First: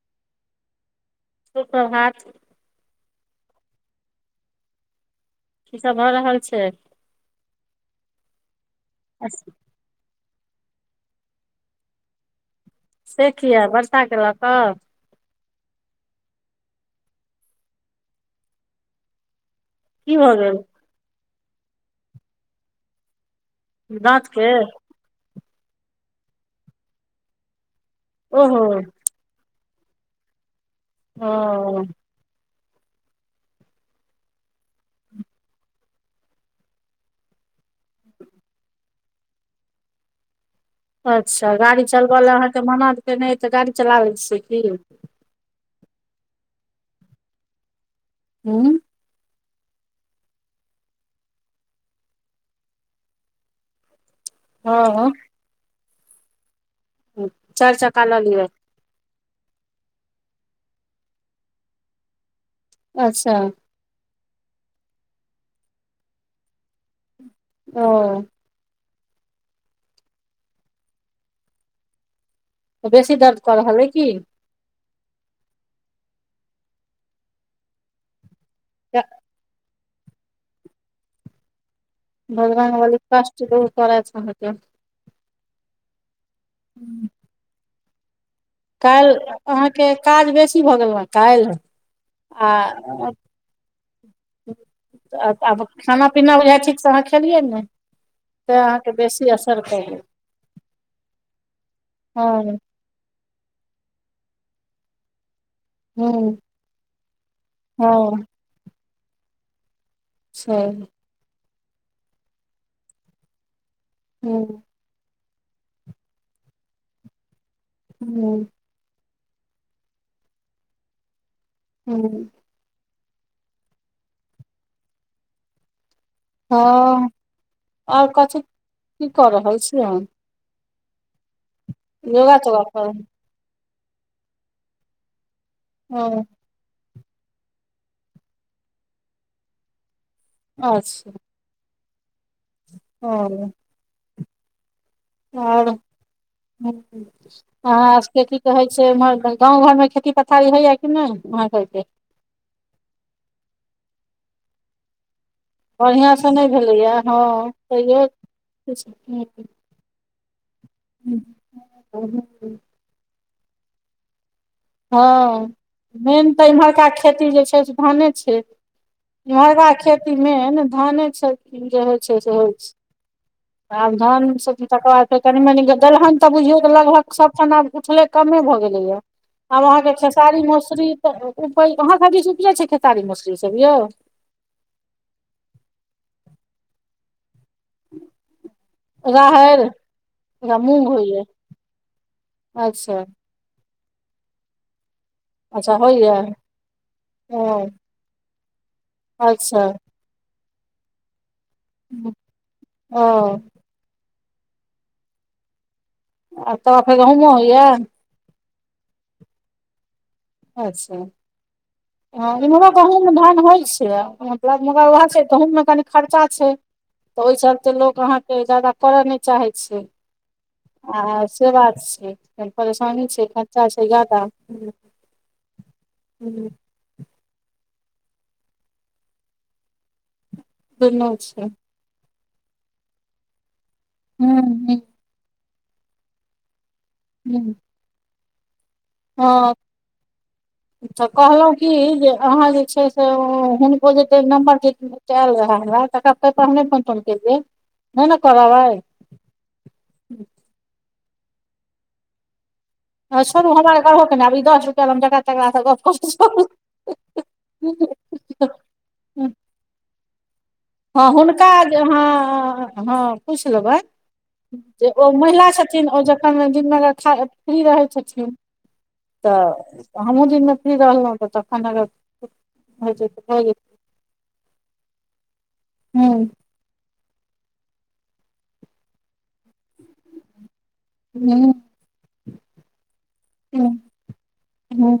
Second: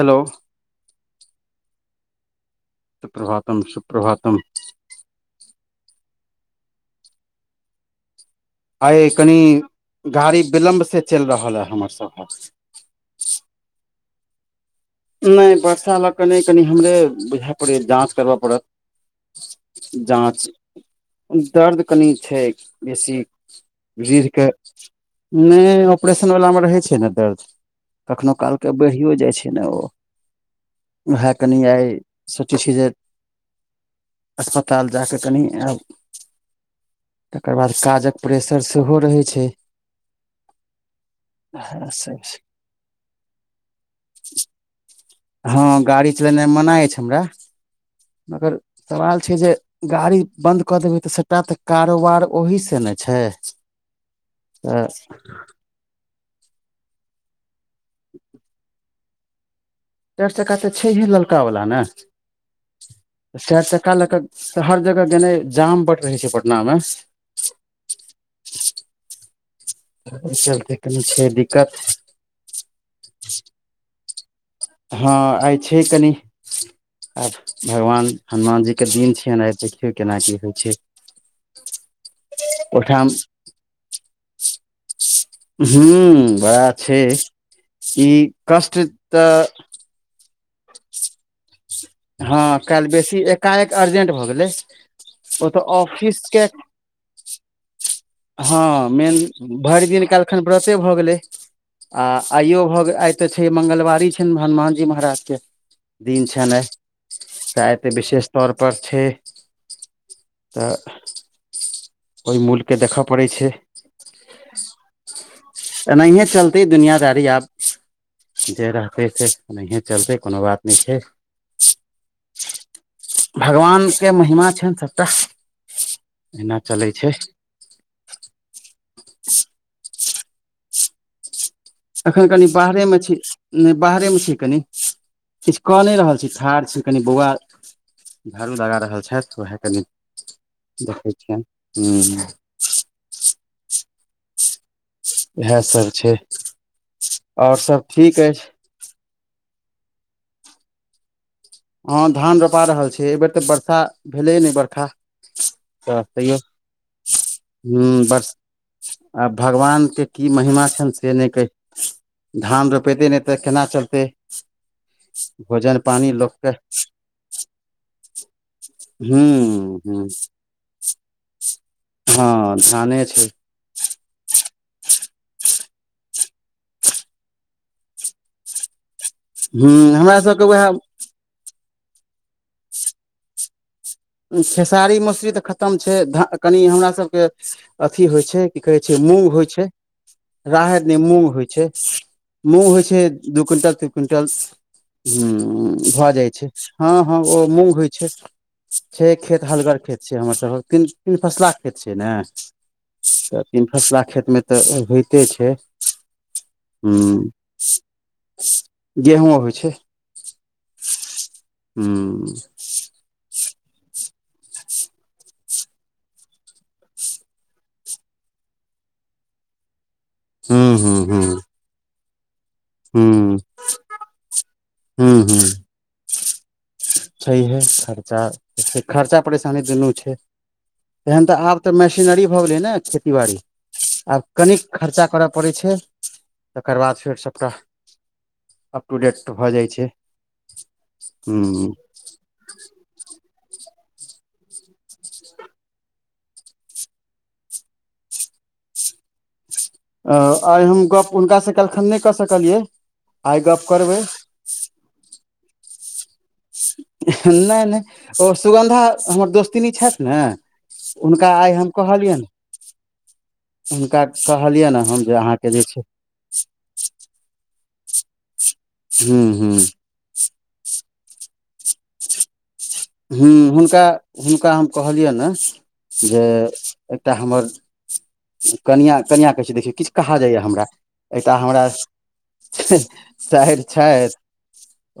Hello सुप्रभात सुप्रभातम सुप्रभातम। की सब भऽ रहल छै? आय कनी गाड़ी विलम्ब से चलि रहल ए हमर सभक। से कियै बर्षा के ल कऽ? नै वर्षा लऽ कऽ नै कनि हमरे बुझे पड़ैयै जाँच करबय पड़त। की भऽ जाँच गेल दर्द कनि छै बेसी। दाँत रीढके के नै ऑपरेशनवलामे रहै छै ने दर्द। कखनो ओहो कालके बढ़ियो जाइ छै ने ओ। ओ ओहे कनि आइ सोचै छी जे अस्पताल जा कऽ कनि आब तकर बाद काजक प्रेसर सेहो रहै छै। अच्छा गाड़ी चलब लए अहाँके मना खेने अइ तऽ गाड़ी चलालै छियै की? हँ गाड़ी चलेनाइ मना अछि हमरा मगर हूँ सवाल छै जे गाड़ी बन्द कऽ देबै तऽ सभटा तऽ कारोबार ओहि से ने छै। त हँ चारि चक्का ल लिय। चारि चक्का तऽ छै हे, ललका वाला ने, अच्छा चारि चका चारि चक्का लएक, हर जगह गेनाए, जाम बट रहे छै पटना मे। ओ। ओहि चलते कनि छै दिक्कत। त बेसी दरद कर रहलल अय कि? हँ, आइ छै कनि, आब भगवान! हनुमान जी के दिन छियेन, आ देखियौ केना की होइ छै। बजरंगबली कष्ट दुर करैथ आहा के। हू बड़ा छै, ई कष्ट काल्हि तऽ अहाँके, काज बेसी भऽ गेल ने काल्हि। आ हँ, काल्हि बेसी एकाएक अर्जेंट भऽ गेलै। आब ओतऽ खाना ऑफिस -पीना आहा के बुझाइया ठीक स अहाँ खेलियै ने? से हँ, अहाँके मेन बेसी असर भरि कयलै दिन कहलखन व्रते भऽ गेलै, आ हँ आइयो भऽ गेल, आइ तऽ छै, मंगलवारी छैन, हनुमान जी महाराज के। दिन हूँ छैन आए, ते हँ विशेष तौर पर छै। सही तऽ, ओहि मूलके देखय पड़ैत छै। हूँ। एनहिए चलतै, दुनिया दारी आब। हँ। जे रहतै से ओनाहिए चलतै, कोनो बात नहि छै। हूँ। भगवान के महिमा छैन सभटा, जेना चलै छै। आर कथ, की क रहल छी अहाँ? अखन योगा कनि तोगा बाहरे कर मे छी, नहि बाहरे मे छी कनी, किछु क नहि रहल हँ छी, ठाढ़ छी। कनि बौआ झाड़ू लगा रहल छथि, वएह कनि देखै छियनि। हू। ह। इएह आओर सब छै ह आओर सब ठीक अहाँके की अछि कहै। से उमहर, गाँंव घर मे, खेती पथारी होया कि नहि, उम्हर। हँ धान रोपा रहल छैय, एहि बेेर तऽ वर्षा भेलै नहि बरषा। तऽ बढ़िआँ से तैयौ नहि भेलैए हँ ह, तैयो बस किछु आ भगवानके। की महिमा छनि से नहि कहै, धान रोपेतै नहि तऽ केना चलतै? हँ भोजन पानी मेन तऽ लोकके इम्हरका खेती जे छै, से धाने छै। हूँ इम्हरका हूँ खेती मेन धाने छै, जे होइ छै से हँ होइ छै। धाने छै आब धान तकर बाद फेर कनि- मनी दलहन तऽ बुझियौ, लगभग सभ ठाम आब उठले कमे भऽ गेलैएा। आब हूँ अहाँके हमरा खेसारी सबके उएह मसुररी तऽ, अहाँ सब बी उपजै छै, खेसारी मौसुररी सब यौ? खेसारी मसुररी तऽ खतम छै, ध कनि हमरा सबके अथी होइ छै। की कहै छै, मूँग होइ छै, राहरि ओकरा राहति नहि, होइया मूँग होइ छै, मूँग होइ अच्छा छै। दू क्विंटल, तीन क्विंटल अच्छा ह भऽ होइया जाय छै, हँ -हँ ओ मूंग होइ छै। छ छै खेत, अच्छा हलगर खेत छै हमर सबके, तीन-तीन फसला खेत छै ने, ओ तऽ तीन फसला खेतमे तऽ होइते छै। आ तकर ह फेर गहूँमो होइया [inaudible] गेहूँ अबै छै। अच्छा! हँ हुँ इम्हर गहूममे धान होइ छै, मतलब मगर उएह छै, गहूँममे कनी खर्चा छै। ओहि चलते लोक अहाँके जादा कर नै चाहैत छै। हुँ हुँ हुँ आ से बात छै। परेशानी छै, हुँ खर्चा छै जादा। हुँ हुँ छैहे खर्चा। खर्चा परेशानी दुनू छै दुनू एहन छै तऽ आब त मेशनरि भऽ गेलै ने खेती बारी आब हूँ कणिक हूँ खर्चा कर पड़ै छै तकर बाद फेर सभटा हूँ अप टू डेट भऽ हँ जाइ छै तऽ कहलौव की हुँ जे अहाँ जे छै से ओ हुन ओ जे छै नंबर जे से एल रेहेहमरा तकरा तै पर हम नै फोन - तोन केलिए। नै न करब आय। अ आय हम गप्प हुनकासँ कैलखन नै कऽ सकलियै। आ आइ छोरू गप हमरा करबै करहो के ने आब ई दस रुपये ल हम जकड़ा तकरा स गप क नय -नय ओ सुगन्धा हमर दोस्तिन छैथ ने। हँ हुनका आइ हम जे कहलियनि अहाँ, हँ पुइछ लेबैन हुनका कहलियनि जे हम ओ अहाँके महिला जे छ। छै थीन ओ जखन दिनगर खा फ्री रहै छथिन। हूँ हूँ तऽ हमहूँ दिन में फ्री रहलउ तऽ तखन अगर होइ छै तऽ हु भऽ गेल हुनका-हुनका हम कहलियेनहे, ह जे एकटा हमर कनियां-कनियां कहै छै देखियौ किछ कह जाइए हमरा। एतऽ हमरा सैर ह छैथ,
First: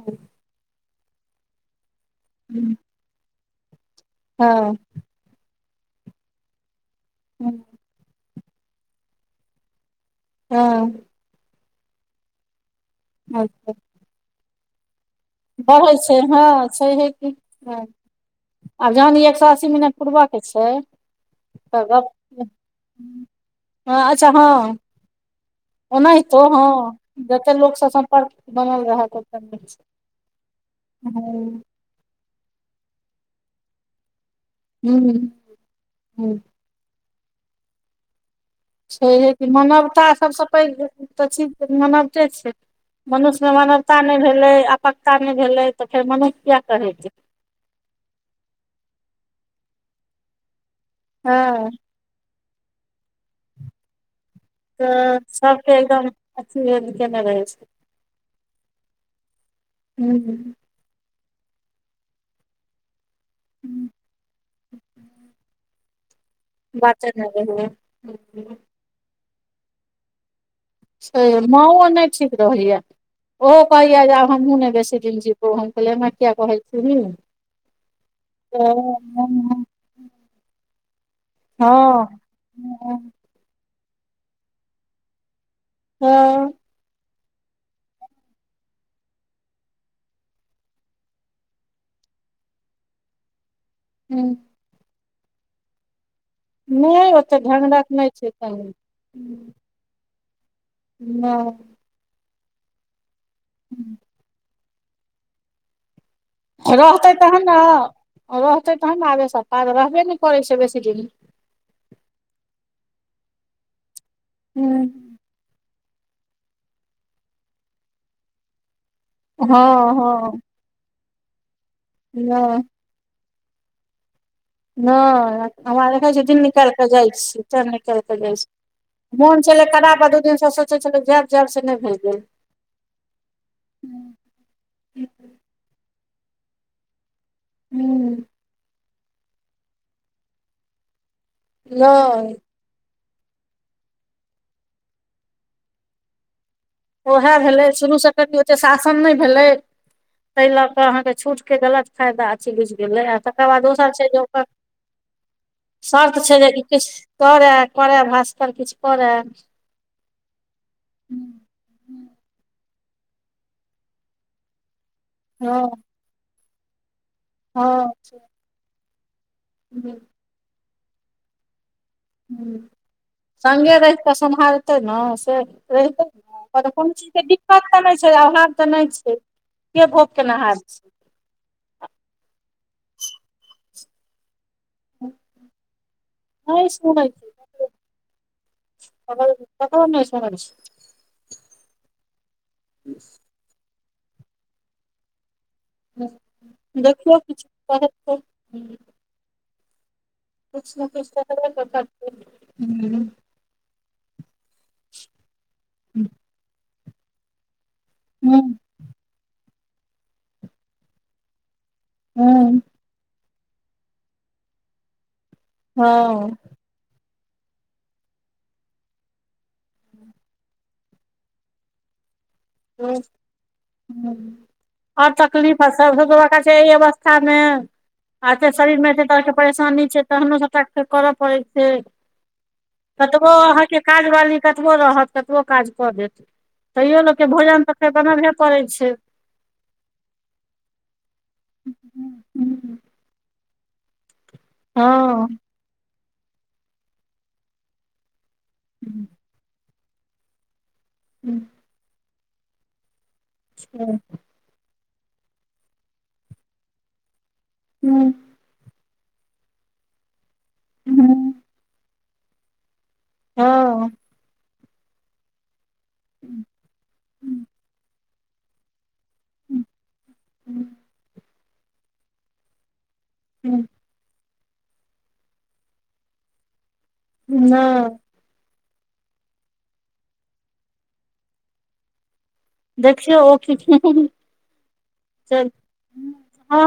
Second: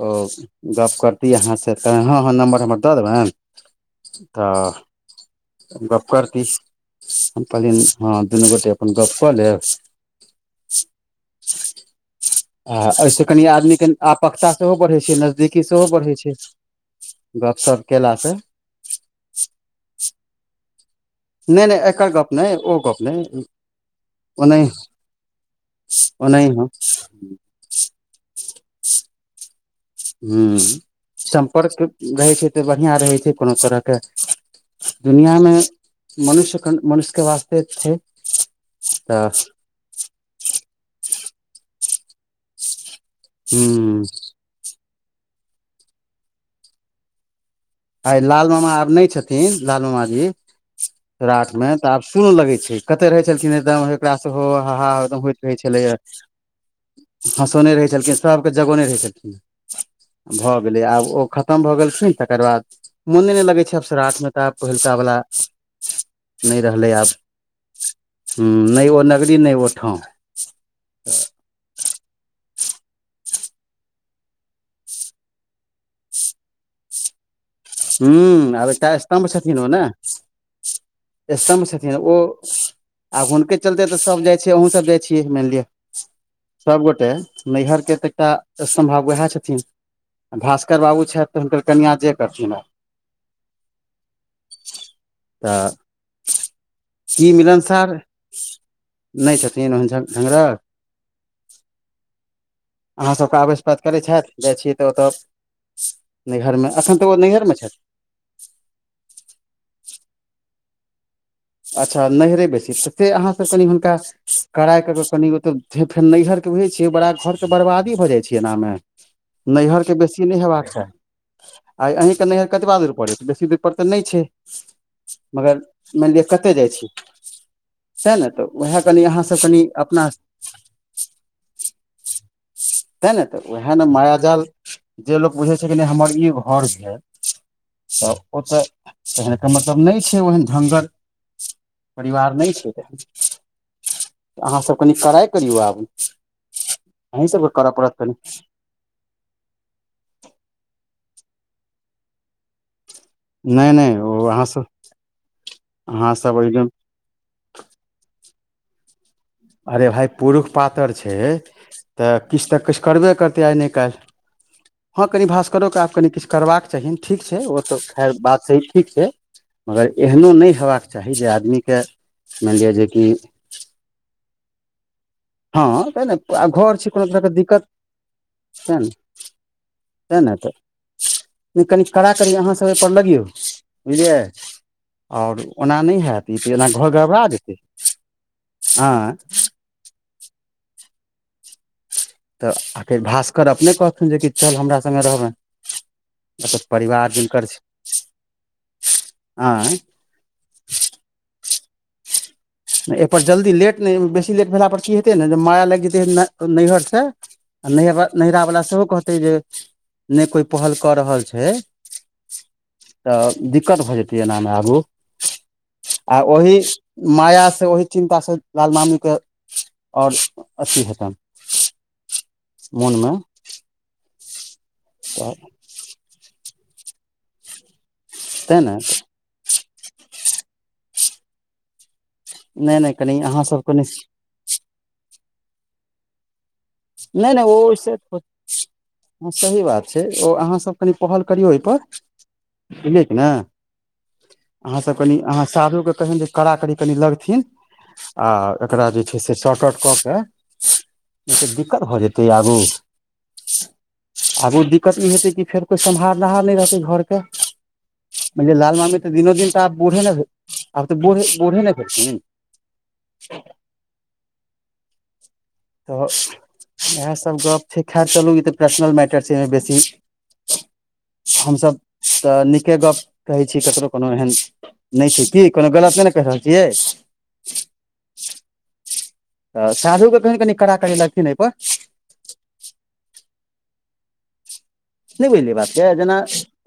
ओ गप करती अहाँ स तऽ ह फोन नम्बर हमर दऽ देबैन, हँ तऽ गप्प करती हम कहली हँ दुनू गोटे अपन गप कऽ लेब। हँ। आ एहिसँ कनि अच्छा आदमीके आपकता सेहो बढ़ै छै, न दीकी सेहो बढ़ै छै हँ छैहे की हँ गपशप केलासँ। आब जहन ई एक सो अस्सी मिनट पूरबय के छै, नहि नहि त गप, एकर नहि ओ गप नहि अच्छा ओनाहि हँ। ओनाहितो ओनाहि हँ हम जते लोकस सम्पर्क बनल रहत ओतेक निक छै। हु हँ सम्पर्क रहै छै तऽ बढ़िआँ रहै छै, कोनो तरह के हूँ दुनिआँ मे हूँ मनुष्य अखन मनुष्य के वास्ते छै। छैहे तऽ कि मानवता सभ स पैघ तऽ चीज मानवते छै। मनुष्य में मानवता ह नै भेलै, आपकता नै भेलै, तऽ फेर मनुष्य किये कहेतै। आय लाल मामा आब नै छेथिन, लाल मामा जी सराठ हँ मे। तऽ आब सुन लगै छै, कते रहै छलखिन हैरदम ओकरा सेहो हाहा तऽ एकदम होइत रहे सभके छलैये। एकदम अथी केने रहै हँसोने रहै छलखिन सबके जगौने रहै छलखिन। हू-हु। भैलै आब ओ खतम भऽ गेलखीन तकर बाद मोने नै लगै छै आब श्राध मे तऽ आब पहिलता वाला नहि रहलै आब, बाते नहि हु रहैये नै ओ नगरी नै ओ ठाम। छैहे माँओ नै ठीक रहैये। ओहो कहैये जे आब हमहूँ ने बेसी दिन जीबो हम कहलै एना किये कहै छीही। हू आब एकटा स्तम्भ छथिन हँ ओ ने। स्तम्भ छथिन ओ, हँ आ हुनके चलते तऽ सभ जाय छिये अहु सब जाइ छियै, मैन लिय। हँ सभगोटे नैहर के तऽ एकटा स्तम्भव उहे छै। भास्कर बाबू छैथ तऽ हुनकर कनिआँ जे करथिन। हू। तऽ नहि की ओते ढंगरक मिलनसार नहि छै कनी नहि छथिन, झगड़ा हाँ। अहाँसभ के आवेशपात करैत छथि जाइ छी तऽ, ओतय नैहर में, एखन रहतै तऽ ओ तहन ने नैहरमे छथि। रहतै तखन ने आवेश आ पात, रहबे नहि करै छै बेसी दिन। अच्छा नहिरे बेसी, तऽ से अहाँसभ कनि हुनका कड़ाइ हँ करै कऽ कनि तऽ फेर नैहरके बुझै छियै बड़ा, घरके बर्बादी भऽ जाइ छै एनामे। नैहर के बेसी हँ नहि हेबाक चाही, आइ अहीं के नैहर नहि कतबा दूर पड़ैत छै बेसी दूर पर तऽ नहि छै। नहि मगर हमरा देखे मानि छियै। लिअ दिन कतय निकालि छियै के जाइ छी त निकालि के सएह ने जाय तऽ छी, उएह कनि अहाँसभ मोन कनि छलै खराब आ अपना दू दिन से सोचै छलियै जायब जायब से नहि भेल गेल। ते ने तऽ वैह ने माया जाल जे लोक बुझे छै हमर ई घर जे तऽ नहि ओतऽ तखैन त मतलब नहि छै ओहन ढङ्गर। परिवार नहि छै तखैन। अहाँ सभ कनि कड़ाई करियौ आब। अहीं ओहे सभके भेलै करय पड़त शुरू से कनि करतियौ ते शासन नै भेले तै लऽ कऽ अहां के छुट के गलत फाइदा छै बुझने। तकर बाद नहि दोसर नहि छै जे ओ ओकर अहाँसभ शर्त छै अहाँसभ जे एकदम किछ करै करै भास्कर किछ करै। अरे भाय पुरुष पातर छै तऽ किछ तऽ किछ करबे करतै आय ने काइल, हं कनि भास्करो हँ के आब कनि किछ करबाक चाही, ठीक छै ओ त हँ खैर बात ठीक छै, मगर हूँ, एहनो नहि हेबाक चाही जे आदमी के मानि हूँ। लिअ जे कि संगे रहिके सम्हार तै ने से हँ तेँ रहितै आ ने घर छै कोनो चीज के तरहके दिक्कत तऽ नहि छै, अभाव तऽ तेँ ने नहि छै। के भोग तेँ ने केनहार छै। कनि कड़ा कड़ी अहाँसभ ओहिपर लगियौ बुझलियै। आओर ओना नहि हैत, ई तऽ एना नहि घर सुनै गड़बड़ा छै जेतै, ककरो आँय। ककरो नहि समय छै। तऽ आखिर भास्कर अपने कहथुन जे कि चल हमरा संगे रहबै। मतलब परिवार देखियौ जिनकर किछु छी, कहतै आँय किछु न किछु त करबे करतैत। नै एहि पर जल्दी लेट नहि, बेसी लेट भेला पर की हेते ने जे माया लाइग जेतै हुँ नैहर से आ नैहर हुँ नैहरावला सेहो कहतै जे नहि कोइ पहल क रहल छै हँ त दिक्कत भ जेतै एनामे आगू। आ हूँ। ओहि माया ओहि चिन्ता से लाल मामी के और अथि हेतैन। मोन में। हं आओर तकलीफ आ सभ छै एहि अवस्थामे आ त तें ने शरीर में एतेक तरहके परेशानी छै तखनो सबटा फेर करऽ पड़ै छै। नहि नहि कनि कतबो अहाँ सब अहाँके कनि काजवाली कतबो रहत कतबो काज क देत तैयो ने नहि नहि भोजन त फेर से बनबैये पड़ै छै। ओ सही बात छै ओ अहाँसभ कनि पहल करियौ ओहिपर। हँ बुझलियै की ने, अहा सब कनीं हँ साढू के कहियोन जे कड़ा कड़ी कनि लगथिन आ एकरा जे छै से शॉर्ट आउट क के- - ई त दिक्कत भ जेतै आगू- - छः - - आगू दिक्कत नहि हेतै कि फेर कोई समा नहार नहि रहतै घर के- - नहि- - यैई लाल मामी त दिनो दिन त आब बूढ़े नहि भे आब बढ़े बूढ़े नहि भेलखिन। त इहे सब गोप हेते। खेर चलू ई त पर्सनल मैटर छै ऐमे बेसी - - हमसभ त नीके गप कहै छिय ककरो। कोनो एहन नहि छै की कोनो गलत नहि ने रहल छियै। ‌। ‌‌ नँ- - त साढू के कहियोन कनि कड़ा करी लगथिन एयपर- - देखियौ ओ किछ- - नहि बुझलिय बातके जेना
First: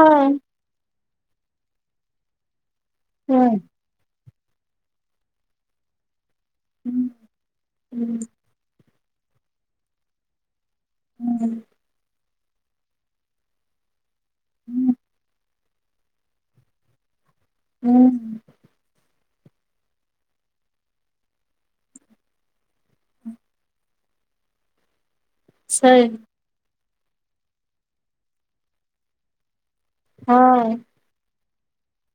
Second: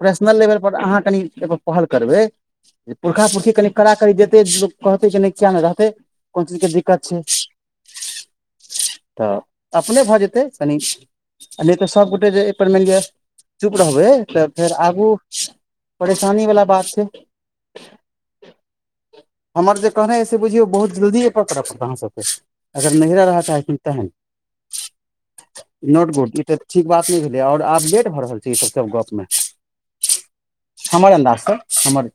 प्रशनल लेवलपर अहां कनि एहिपर पहल करबै- - जे पुरखा छै पुरखी कनि कड़ा कड़ी देतै लोक कहतै नहि किएक नहि रहतै। कोन चीज के दिक्कत हँ छै त अपने भ जेतै कनी- - नहि त सभगोटे जे अयै पर मनि लिअ चुप रहबै त फेर आगू- - परेशानी बला बात छै। हूं- - हमर जे कहने अछि से बुझयो, बहुत जल्दी पकड़ पड़त अहाँसभकेँ अगर नहिहरा रहय चाहै छतिन तहेन-, - ह नोट बोड कि भेल- - ठीक बात नहि भेलै आओर आब लेट भऽ रहल छै ई सब सब गपमे- - हं- - हमर अन्दाजस हमर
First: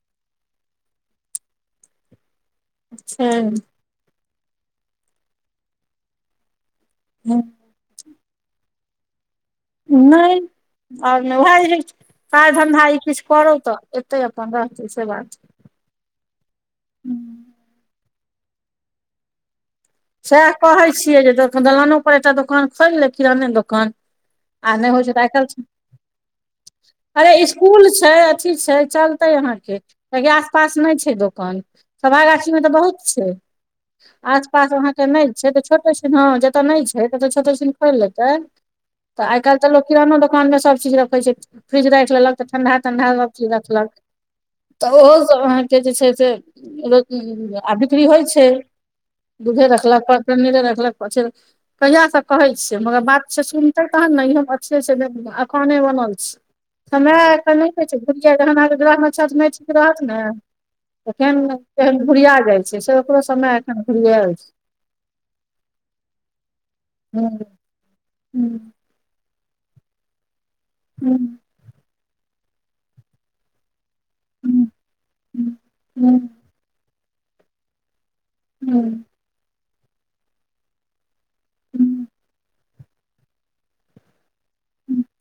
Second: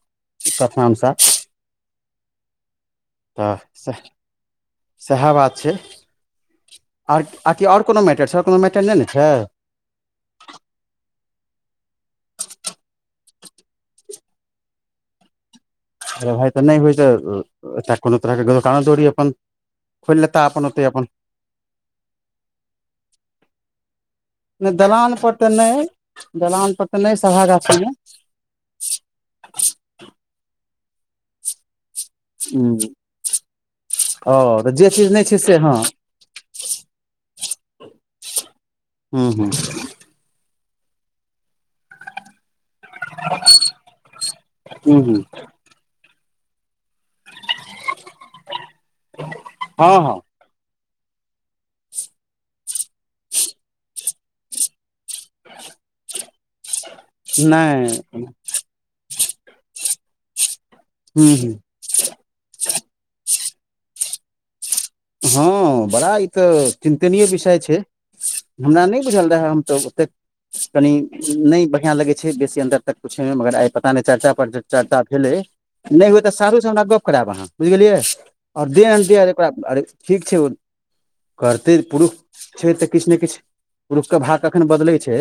कथम सह- - छै त सै सैहे बात छै, आर -आर- - की और कोनो मैटर छ कोनो मैटर नहि ने छै। नेय - - और ने उहे इही काज धन्धा ई किछु करू तऽ एतै अपन रहतै से बात- - प्रभाई तऽ नहि होइ तऽ कोनो तरह के कानो दौड़ी अपन- - सएह कहै छियै जे ख दलानो पर एकटा दोकान खोल ले किराने दोकान- - आ नहि होइ छै, दलान एल पर टेल तऽ छै, नहि दलान पर तऽ नहि अरे सभा गाछी इसकुल मे छै, अथी छै चल- - ते अहाँके दै त कोइ आस -पास नहि छै, दोकान- - सभा गाछी में तऽ बहुत छै ओ आज- - ई सब तऽ जे अहाँ के चीज नहि छै से तऽ हँ छोटे छै न जतऽ नहि छै ततऽ छोटे सिन खोलि लेतै- - हुं - - आइ काइल त लोग वैहे दोकान में सब चीज रखे छै, फ्रिज राख लेलक- - त ठंडा -ठंडा ओथी रखलक त हूँ ओहो हूँ सब अहाके- - के जे छै से आ बिक्री होइ छै। दूधे हँ रखलख प हँ पनिरे रखलाख पर छे - - कहिया से कहै छियै मगर बात छै सुनते तहन ने इह हम अथिये से जेअकाने बनल छि। समय अखेन नेय न नहि छै गुड़िया गहना दुरागवन छट नेय छै रहत ने- - हूँ हूँ केहेन- केहेन धूरिया जाइ छै से ओकरो समय एखन भुरआएल छै। हँ, बड़ा ई तऽ चिन्तनीय हूँ विषय छै, हूँ हमरा नहि बुझल रहए हम तऽ- - त कनि हूँ नहि बढ़िया लगे छै बेसी अन्दर तक पूछे मे मगर आई पता नै चर्चा पर जे हूँ चर्चा भेलै हूँ नै हूँ हुए तऽ सारूह सँ हमरा गप्प करायेब आहाँ बुइझ गेलियै। और हूँ हूँ दें दे ओकरा अरे ठीक छै ओ करतेै हूँ पुरुख। छै तऽ किछ ने किछ रुख के भाग कखन बदलै हूँ छै।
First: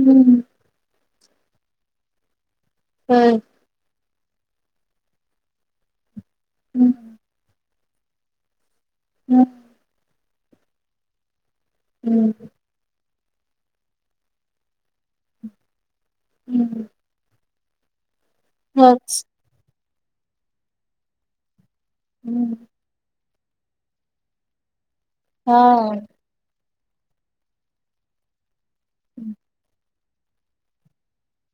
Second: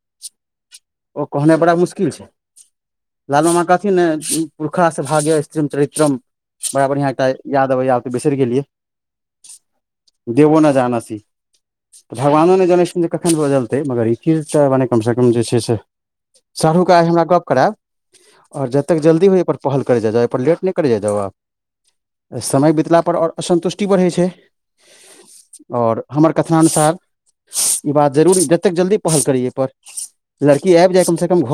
हूँ ओ कहना बड़ा मुश्किल छै लालू माँ कहथिन ने- पुरखास से भागे स्त्रीम चरित्रम बड़ा बढ़ियां एकटा याद आबेै या आब तऽ बिसैर गेलियै। हँ। देबो ने जानअसी हूँ भगवान नेै जानैस थिन जे। कखन बदलतै मगर ई चीज तऽ मने कम सँ कम जे छै से शरुका आय हमरा गप कराएब? और जतेक जल्दी मे एयपर पहल करय जाय जाउ एयपर लेट नै करय जाय जाउ आब। समय बितला पर और असन्तुष्टि बढ़ै छै। और हूँ हमर कथनाननुसार ई बात जरुर जतेक जल्दी पहल हँ करी एयपर। लड़की आइब जाय कम से कम घर।